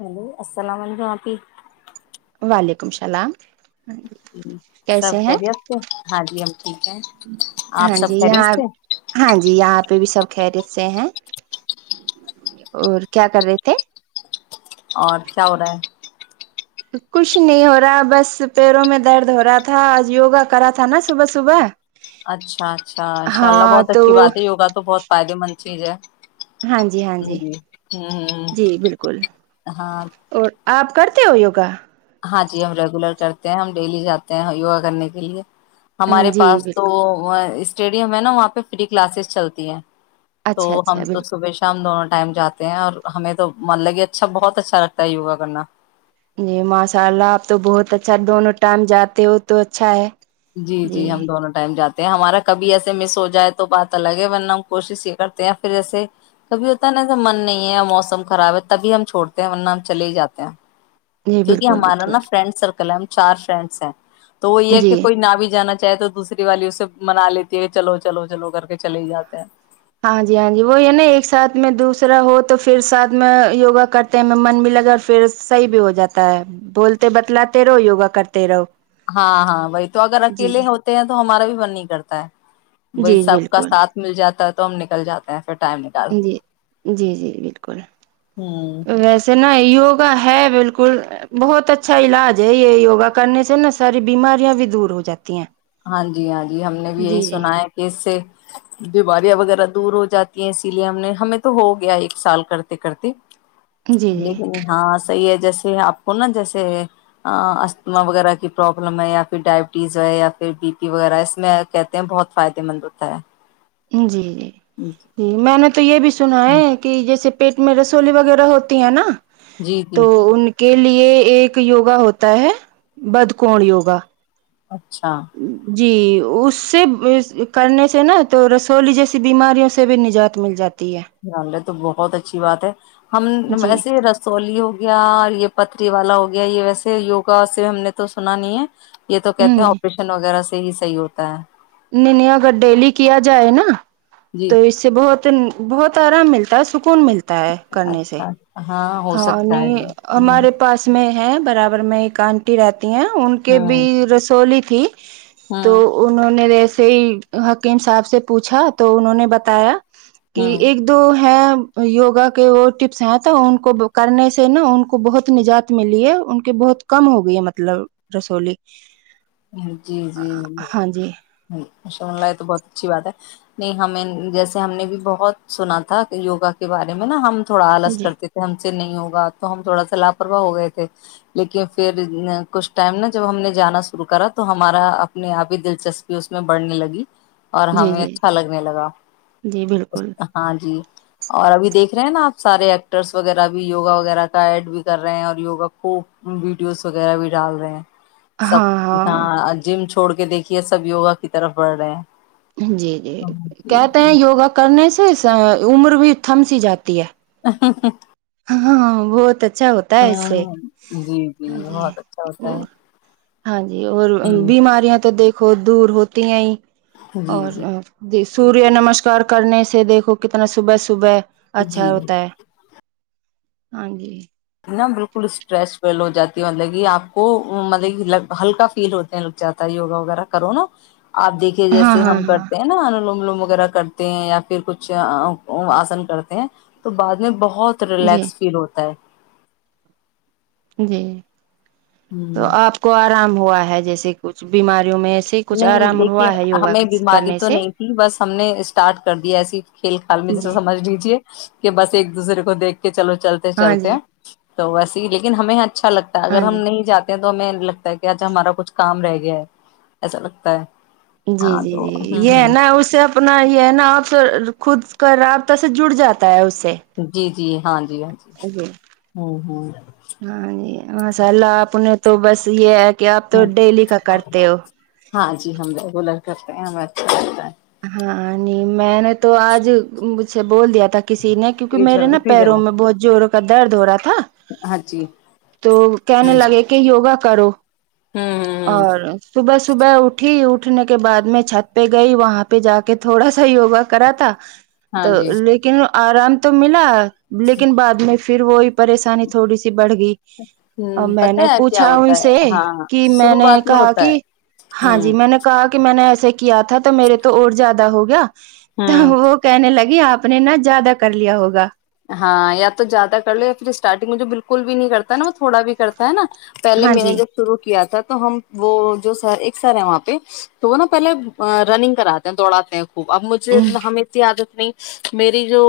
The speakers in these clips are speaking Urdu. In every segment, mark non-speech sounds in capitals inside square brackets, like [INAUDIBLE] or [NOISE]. ہلو السلام علیکم آپ ہی وعلیکم السلام ج سب کیسے ہیں خیریت سے ہاں جی ہم ٹھیک ہیں آپ ہاں سب جی خیریت یہاں سے ہاں جی یہاں پہ بھی سب خریت سے ہیں اور کیا کر رہے تھے اور کیا ہو رہا ہے کچھ نہیں ہو رہا بس پیروں میں درد ہو رہا تھا آج یوگا کرا تھا نا صبح صبح اچھا اچھا ان شاء اللہ ہاں بہت تو اچھی بات ہے یوا تو بہت فائدے مند چیز ہے [UNINTELLIGIBLE] ہاں جی ہاں جی جی بالکل ہاں اور آپ کرتے ہو یوگا ہاں جی ہم ریگولر کرتے ہیں ہم ڈیلی جاتے ہیں یوگا کرنے کے لیے ہمارے جی پاس تو بالکل اسٹیڈیم ہے نا وہاں پہ فری کلاسز چلتی ہے تو اچھا اچھا ہم تو بالکل صبح شام دونوں ٹائم جاتے اور ہمیں تو مان لگیے اچھا بہت اچھا لگتا ہے یوا کرنا جی ماشاء اللہ آپ تو بہت اچھا دونوں ٹائم جاتے ہو تو اچھا ہے جی جی ہم دونوں ٹائم جاتے ہمارا کبھی ایسے مس ہو جائے تو بات الگ ہے ورنہ ہم کوشش یہ کرتے ہیں پھر ایسے کبھی ہوتا ہے ن ایسا من نہیں ہے موسم خراب ہے تبھی ہم چھوڑتے ہیں ورنہ ہم چل ہی جاتے ہیں جی کیونکہ بالکل ہمارا بالکل نا فرینڈ سرکل چار فرینس ہیں تو وہ یہ ہے کہ جی [INAUDIBLE] بھی جانا چاہے تو دوسری والی اسے منا لیتی ہے کہ چلو چلو چلو کر کے چلے ہی جات ہیں ہاں جی ہاں جی وہ یہ نا ایک ساتھ میں دوسرا ہو تو پھر ساتھ میں یوگا کرتے میں من بھی لگا اور پھر صحیح بھی ہو جاتا ہے بولتے بتلاتے رہو یوگا کرتے رہو ہاں ہاں وہی تو اگر جی اکیلے جی ہوتے ہیں تو ہمارا بھی من نہیں کرتا ہے وہی جی سب کا بالکل ساتھ مل جاتا ہے تو ہم نکل جاتے ہیں پھر ٹائم نکال کے جی جی جی بالکل ہوں ویسے نہ یوگا ہے بالکل بہت اچھا علاج ہے یہ یوگا کرنے سے نا ساری بیماریاں بھی دور ہو جاتی ہیں ہاں جی ہاں جی ہم نے بھی یہی جی جی سنا ہے کہ اس سے بیماریاں وغیرہ دور ہو جاتی ہیں اسی لیے ہم نے ہمیں تو ہو گیا ایک سال کرتے کرتے جی جی لیکن ہاں تو یہ جیسے آپ کو نا جیسے آتھما وغیرہ کی پروابلم ہے یا پھر ڈائبٹیز ہے یا پھر بی پی وغیرہ اس میں کہتے ہیں بہت فائدے مند ہوتا ہے جی جی جی میں نے تو یہ بھی سنا ہے کہ جیسے [INAUDIBLE] پیٹ میں رسولی وغیرہ ہوتی ہے نا جی جی تو ان کے لیے ایک یوگا ہوتا ہے بد کون یوگا اچھا جی اس سے کرنے سے نا تو رسولی جیسی بیماریوں سے بھی نجات مل جاتی ہے ج [INAUDIBLE] تو بہت اچھی بات ہے ہم جی ویسے رسولی ہو گیا یہ پتری والا ہو گیا گیا یہ ویسے یوگا سے ہم نے تو سنا نہیں ہے یہ تو کہتے ہیں آپریشن وغیرہ سے سے ہی صحیح ہوتا ہے [INAUDIBLE] ن نے اگر ڈیلی کیا جائے نا جی تو اس سے بہت بہت تارا ملتا ہے سک سکون ملتا ہے کرنے سے اچھا ہو ہاں سکتا ہے نہیں جی ہمارے پاس میں ہے برابر میں ایک آنٹی رہتی ہیں ان کے بھی ہ رسولی ج [INAUDIBLE] تو ہ انہوں نےیس سے حکیم صاحب سے پوچھا تو انہوں نے بتایا کہ ہ ایک ہ دو ہیں یوگا کے وہ ٹپس ہیں تو ان کو کرنے سے نا ان کو بہت نجات ملی ہے ان کے بہت کم ہو گئی ہے مطلب رسولی جی جی ہاں جی ہ سن ل ہے تو بہت اچھی بات ہے نہیں ہمیں جیسے ہم نے بھی بہت سنا تھا یوگا کے بارے میں نا ہم تھوڑا آلس جی کرتے تھے ہم سے نہیں ہوگا تو ہم تھوڑا سا لاپرواہ ہو گئے تھے لیکن پھر کچھ ٹائم نا جب ہم نے جانا شرو کرا تو ہمارا اپنے آپ ہی دلچسپی اس میں بڑھنے لگی اور جی ہمیں جی اچھا لگنے لگا جی بالکل ہاں جی اور ابھی دیکھ رہے ہیں نا آپ سارے ایکٹرس وغیرہ بھی یوگا وغیرہ کا ایڈ بھی کر رہے ہیں اور یوگا کو ویڈیوز وغیرہ بھی ڈال رہے ہیں ہاں ت ہاں جم [INAUDIBLE] چھڑ کے دیکھیے سب یوگا کی طرف بڑھ رہے ہیں جی جی ہاں جی کہتے جی ہیں یوگا کرنے سے اس عمر بھی تھم سی جاتی ہے ہ [INAUDIBLE] ہاں بہت اچھا اچھا ہوتا ہے اس سے جی ہاں جی بہت اچھا ہوتا ہے ہاں جی اور ہ بیماریاں تو دیکھ کھود دور ہوتی ہیں ہی جی اور جی دیس [INAUDIBLE] سوریہ نمسکار کرنے سے دیکھو کتنا صبح صبح اچھا جی ہوتا ہے ہاں جی نا بالکل اسٹریس فل ہو جاتی ہے مطلب کہ آپ کو مطلب ہلکا فیل ہوتے ہیں لگ جاتا ہے یوگا وغیرہ کرو نا آپ دیکھیے ہاں جیسے ہاں ہم ہاں کرتے ہیں نا ان لوم لوم وغیرہ کرتے ہیں یا پھر کچھ آسن کرتے ہیں تو بعد میں بہت بہت جی ریلیکس فیل ہوتا ہے جی تو ہ آپ کو آرام ہوا ہے جیسے کچھ بیماری نہیں دیکھیے ہمیں بیماری کرنے تو سے نہیں تھی بس ہم نے اسٹارٹ کر دیا ایسی کھیل کل میں جیسے جی سمجھ لیجیے کہ بس ایک دوسرے کو دیکھ کہ چلو چلتے ہاں چلتے جی ہیں تو ویسے ہی لیکن ہمیں یہاں اچھا لگتا ہے ہاں اگر ہم جی نہیں جاتے تو ہمیں لگتا ہے کہ آج ہمارا کچھ کام رہ گیا ہے ایسا لگتا ہے [INAUDIBLE] جی ہاں جی تو جی ہوں یہ ہے ہوں نا اسے اپنا یہ ہے نا آپ خود رابط سے جڑ جاتا ہے اس سے جی جی ہاں ج [INAUDIBLE] جی ج جی ہوں ہوں مسالءلہ اپنے تو بس یہ کیا آپ تو ہوں ڈیلی کا کرتے ہو ہاں جی ہم ریگولر کرتے اچھا کرتا ہے [UNINTELLIGIBLE] ہاں نہیں میں نے تو آج مجھے بول دیا تھا کسی نے کیک فریج میں میرے نا فریزر پیروں میں بہت جوو درد ہو رہا تھا تھا ہاں جی تو کہنے ہوں ہوں لگے کہ یوگا کرو [INAUDIBLE] ہوں اور صبح [INAUDIBLE] صبح اٹھی اٹھنے کے بعد میں چھت پہ گئی وہاں پہ پہ جا کے تھوڑا سا یوگا کرا تھا تو ہاں جی لیکن آرام تو ملا لیکن بعد میں پھر وہ [INAUDIBLE] پریشانی تھوڑی سی بڑھ گئی اور ہوں میں نے پتا ہے کیا پوچھا ان ہوتا ہے سے ہاں کہ میں نے شروعات میں کہا ہوتا ہے کہ ہاں جی ہوں میں نے کہا کہ میں نے ایسے کیا تھا تو میرے زیاد ہو گیا تو ہوں وہ کہنے لگے آپ نے نہا زیادہ کر لیا ہوگا ہاں یا تو زیادہ کر لو یا پھر اسٹارٹنگ مجے بالکل بھی نہیں کرتا ہے نا وہ تھوڑا بھی کرتا ہے نا پہلے ہاں میں نے جی جب شروع کیا تھا تو ہم وہ جو سر ایک سر ہے وہاں پہ تو وہ نا پہلے رننگ کراتے ہیں دوڑاتے ہیں اب مجھے ہمیں اتنی عادت نہیں میری جو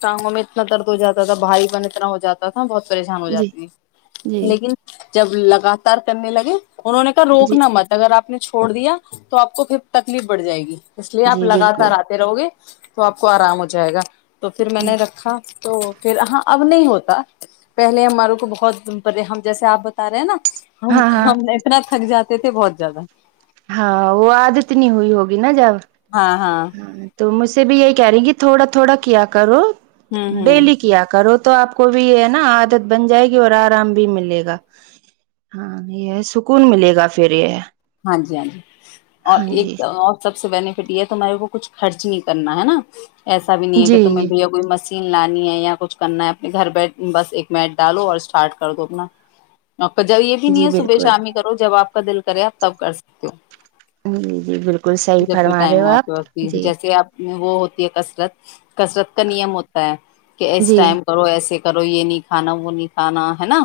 تاگو میں درد ہو جاتا تھا بھائی بن اتنا ہو جاتا تھا بہت پریشان ہو جی جاتی ہیں جی لیکن جب لگاتار کرنے لگے انہوں نے کہ جی روکنا مت اگر آپ آپ نے چھوڑ دیا تو آپ کو پھر تکلیف بڑھ جائے گی اس لیے آپ جی بالکل لگاتار آتے رہو گے تو آپ کو آرام ہو جائے گا تو پھر میں جی نے رکھا تو پھر ہاں اب نہیں ہوتا پہلے ہماروں کو بہت ہم جیسے آپ بتا رہے ہیں نا ہم ہاں ہاں ہم اتنا تھک جاتا تھے بہت زیادہ ہاں وہ آد اتنی ہوئی ہوگی نا جب ہاں ہاں تو مجھ سے بھی یہی کہہ رہی ہیں کہ تھوڑا تھوڑا کیا کرو ہوں ہوں ڈیلی کیا کرو تو آپ کو بھی یہ ہے نا عادت بن جائے گی اور آرام بھی ملے گا ہاں یہ سکون ملے گا پھر یہ ہاں جی ہاں جی اور ہاں ایک جی اور سب سے بف پٹییا تو میرے کو کچھ خرچ نہیں کرنا ہے نا ایسا بھی نہیں ہے کہ جی تمہیں جی بھیا کوئی مشین لانی ہے یا کچ کچھ کرنا ہے اپنے گھر بیٹھ بس ایک میٹ ڈالو اور اسٹارٹ کر دو اپنا جب یہ بھی نہیں جی ہے صبح بالکل شام ہی کرو جب آپ بدل کریا تب کر سکتی ہو جی جی بالکل صحی جب بھی فرما ٹائم رہے ہو آپ کے وقت جی جیسے آپ وہ ہوتی ہے کسرت کسرت کا نیم ہوتا ہے کہ اس جی ٹائم کرو ایسے کرو یہ نہیں کھانا وہ نہیں کھانا ہے نا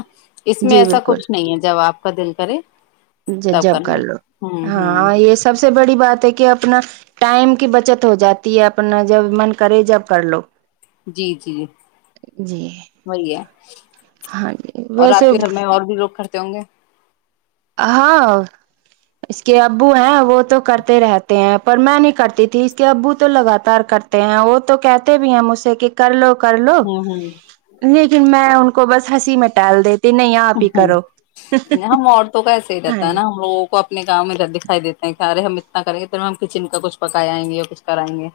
اس میں جی ایسا بالکل کچھ نہیں ہے جب آپ کا دل کرے تب [UNINTELLIGIBLE] کر لو ہوں ہوں ہاں یہ سب سب سے بڑی بات ہے کہ اپنا ٹائم کی بچت ہو جاتی ہے اپنا جب من کرے جب کر لو جی جی جی وہی ہے ہاں جی اور آپ ویسے کے گھر میں اور بھی لوگ کرتے ہوں گے ہاں اس کے ابو ہیں وہ تو کرتے رہتے ہیں پر میں نہیں کرتی تھی اس کے ابو تو لگاتار کرتے ہیں وہ تو کہتے بھی ہیں مجھ سے کہ کر لوگ کر لو ہوں ہوں ج پھر میں ان کو بس ہنسی م میںٹال دیتی ت نہیں آپ ہی کرو تو کیسے ہی ہاں رہتا ہے نا جی ہم لوگوں کو اپنے گاؤں میں دکھائی دیتا ہیں ے ہم اتنا کریں گے تو ہم کچن کا کچھ پکایائیں گے یا کچھ کرائیں گے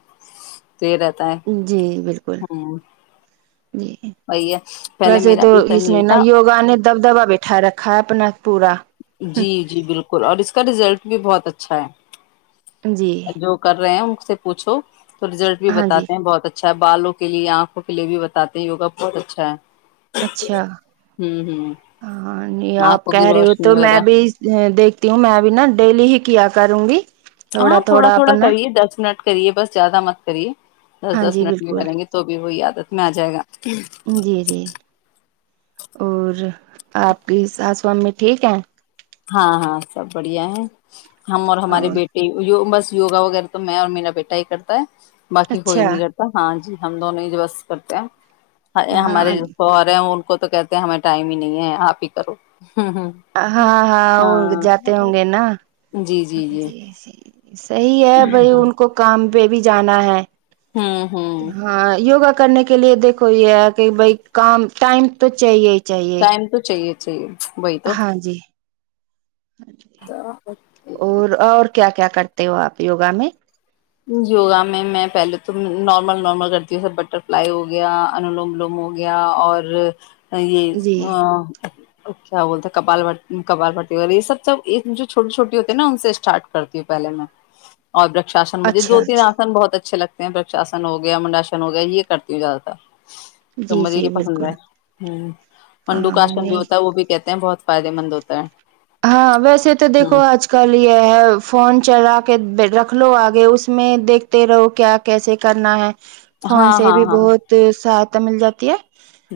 تو یہ رہتا ہے جی بالکل ہوں جی وہی ہے پہلے ویسے میرا تو بھی اس سیم سنے یہی نا تھا یوگا نے دب دب ا بیٹھا رکھا اپنا پورا جی جی بالکل اور اس کا ریزلٹ بھی بہت اچھا جی ہے جو کر رہے ہیں سے پوچھو تو ریزل بھی ہاں جی باتے بہت اچھا اچھا ہے بالوں کے لیے آنکھوں کے لیے بھی بتاتے ہیں وگا بہت اچھا ہے اچھا ہوں ہوں ہاں نہیں آپ آنکھوں کی کہہ رہے ہو روشنی تو میں وغیرہ بھی دیکھتی ہوں میں ا بھی نا ڈیلی ہی کیا کروں گی ہاں تھوڑا تھوڑا کریے دس منٹ کریے بس زیادہ مت کریے دس ہاں دس جی منٹ میں بالکل کریں گے تو بھی وہ یاد آتا ہے میں آ جائے گا جی جی اور آپ کی سس وام میں ٹھیک ہیں ہاں ہاں سب بڑھیا ہے ہم اور ہمارے بیٹے بس یوگا وغیرہ تو میں اور میرا بیٹا ہی کرتا ہے باقی کوئی اچھا نہیں کرتا ہاں جی ہم دونوں ہی ج بس کرتے ہیں ہاں ہمارے جو سوہرے ہیں وہ کو تو کہتے ہیں ہمیں ٹائم ہی نہیں ہے آپ ہی کرو ہوں ہوں ہاں ہاں وہ جاتے ہوں گے نا جی صحیح ہے بائی ان کو کام بی بی جان بھی ہے ہوں ہوں ہاں یوگا کرنے کے لیے دیکھو یہ کہ بھائی کام ٹائم تو چاہیے چاہیے ٹائم تو چاہیے تھا چیے بئی تو ہاں جی تو اور اور کیا کیا کرتے ہو آپ یوگا میں یوگا میں میں پہلے تو نارمل نارمل کرتی ہوں سب بٹر فلائی ہو گیا انولوملوم ہو گیا اور یہ [INAUDIBLE] جی اچ کیا بولتاال کال بتی یہ سب سب جو چھوٹی چوٹی ہوتی ہے نا ان سے اسٹارٹ کرتی ہوں پہے میں اور مجھے اچھا دو تین اچھا آسن بہت اچھے لگتے پرشاسن ہو گیا منڈاشن ہو گیا یہ کرتی ہوں زیاد تر تو جی مجھے یہ جی پسند بالکل ہے ہ منڈو ہاں کاشم جو نہیں ہوتا ہے وہ بھی کہتے ہیں بہت فائدے مند ہوتا ہے ہاں ویسے تو دیکھو ہ آج کل یہ ہے فون چلا کے رکھ لو آگے اس میں دیکھتے رہو کیا کیسے کرنا ہے فون ہاں سے ہاں بھی ہاں بہت ساتھ مل جاتی ہے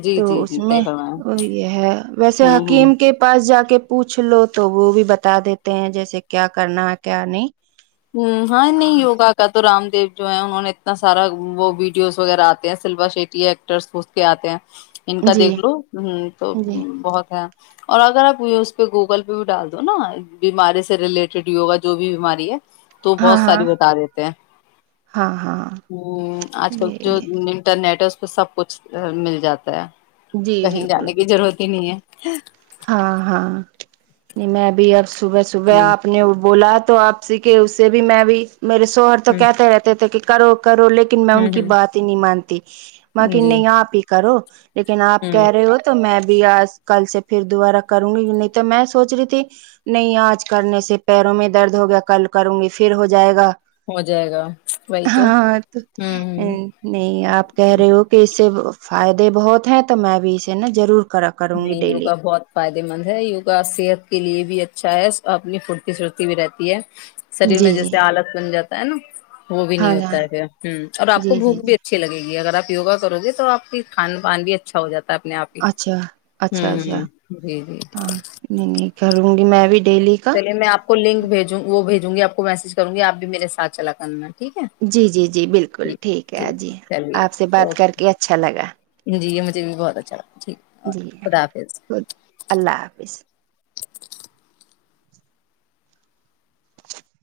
جی تو جی اس جی میں صحیح فرمایا یہ ہے ویسے ہوں ہوں حکیم کے پاس جا کے [INAUDIBLE] پچھ لو تو وہ بھی بتا دیتے ہیں جیسے کیا کرنا ہے کیا نہیں ہ ہاں نہیں یگا کا تو رام دی جو ہیں انہوں نے اتنا سارا وہ ویڈیوز وغیرہ آتے ہیں سلوا شیٹی ایکٹرس اس کے آتے ہیں ان کا جی دیکھ لو ہ تو جی بہت ہے اور اگر آپ یہ اس پہ گوگل پہ بھی ڈال دو نا بیماری سے ریلیٹڈ یوگا جو بھی بیماری ہے تو ہاں بہت ساری ہاں بتا دیتے ہیں ہاں ہاں ہ آج کل یہ جو یہ انٹرنیٹ ہے تو سب کچھ مل جاتا ہے جی کہیں بالکل جانے کی بالکل ضرورت ہی نہیں ہاں ہاں نہیں میں بھی ار صبح ہے صبح آپ نے وہ بولا تو آپ سیکھے اس سے بھی میں بھی میرے سوہر تو ہوں کہتے رہتے تھے کہ کرو کرو لیکن میں ان ہ کی ہ ہ بات ہی نہیں مانتی م کہ جی نہیں آپ ہی کرو لیکن آپ ہ کہہ رہے ہو تو میں بھی ر آج کل سے پھر دوبارہ کروں گی نہیں تو میں سوچ رہی تھی نہیں آج کرنے سے پیروں میں درد ہو گیا کل کروں گی پھر ہو جائے گا ہو جائے گا وہی تو ہاں تو ہ ا ہ نہیں آپ کہہ رہے ہو کہ اس سے فائدے بہت ایں تو میں بھی اسے نا ضرور کرا کروں گی نہیں ڈیلی یوگا بہت فائدے مند ہے یوگا صحت کے لیے بھی اچا اچھا ہے اور اپنی پھرتی سھرتی بھی رہتی ہے شریر میں جی جی جیسے آالت بن جاتا س ن وہ بھی ہاں نہیں ہاں ہوتا ہے پھر ہ اور آپ کو جی جی بھوک جی بھی اچھی لگے گی اگر آپ وگا کرو گے تو آپ کی کھان پان بھی اچھا ہو جاتا آپ نے آی اچھا اچھا اچھا ہاں۔۔ نہیں کروں گی میں بھی۔۔ ڈیلی کا چلیے میں آپ کو لنک بھیجوں وہ بھیج۔۔ ج گی آپ کو میسج کروں گی آ بھی میرے سات چلا کر میں۔۔ جی جی جی بالکل ٹھیک ہے جی چلیے آپ سے چلیے بات کر کے اوکے اچھا لگا جی یہ مجھے بھی بہت اچھا لگا ٹھیک جی خدا حافظ خ اللہ حافظ۔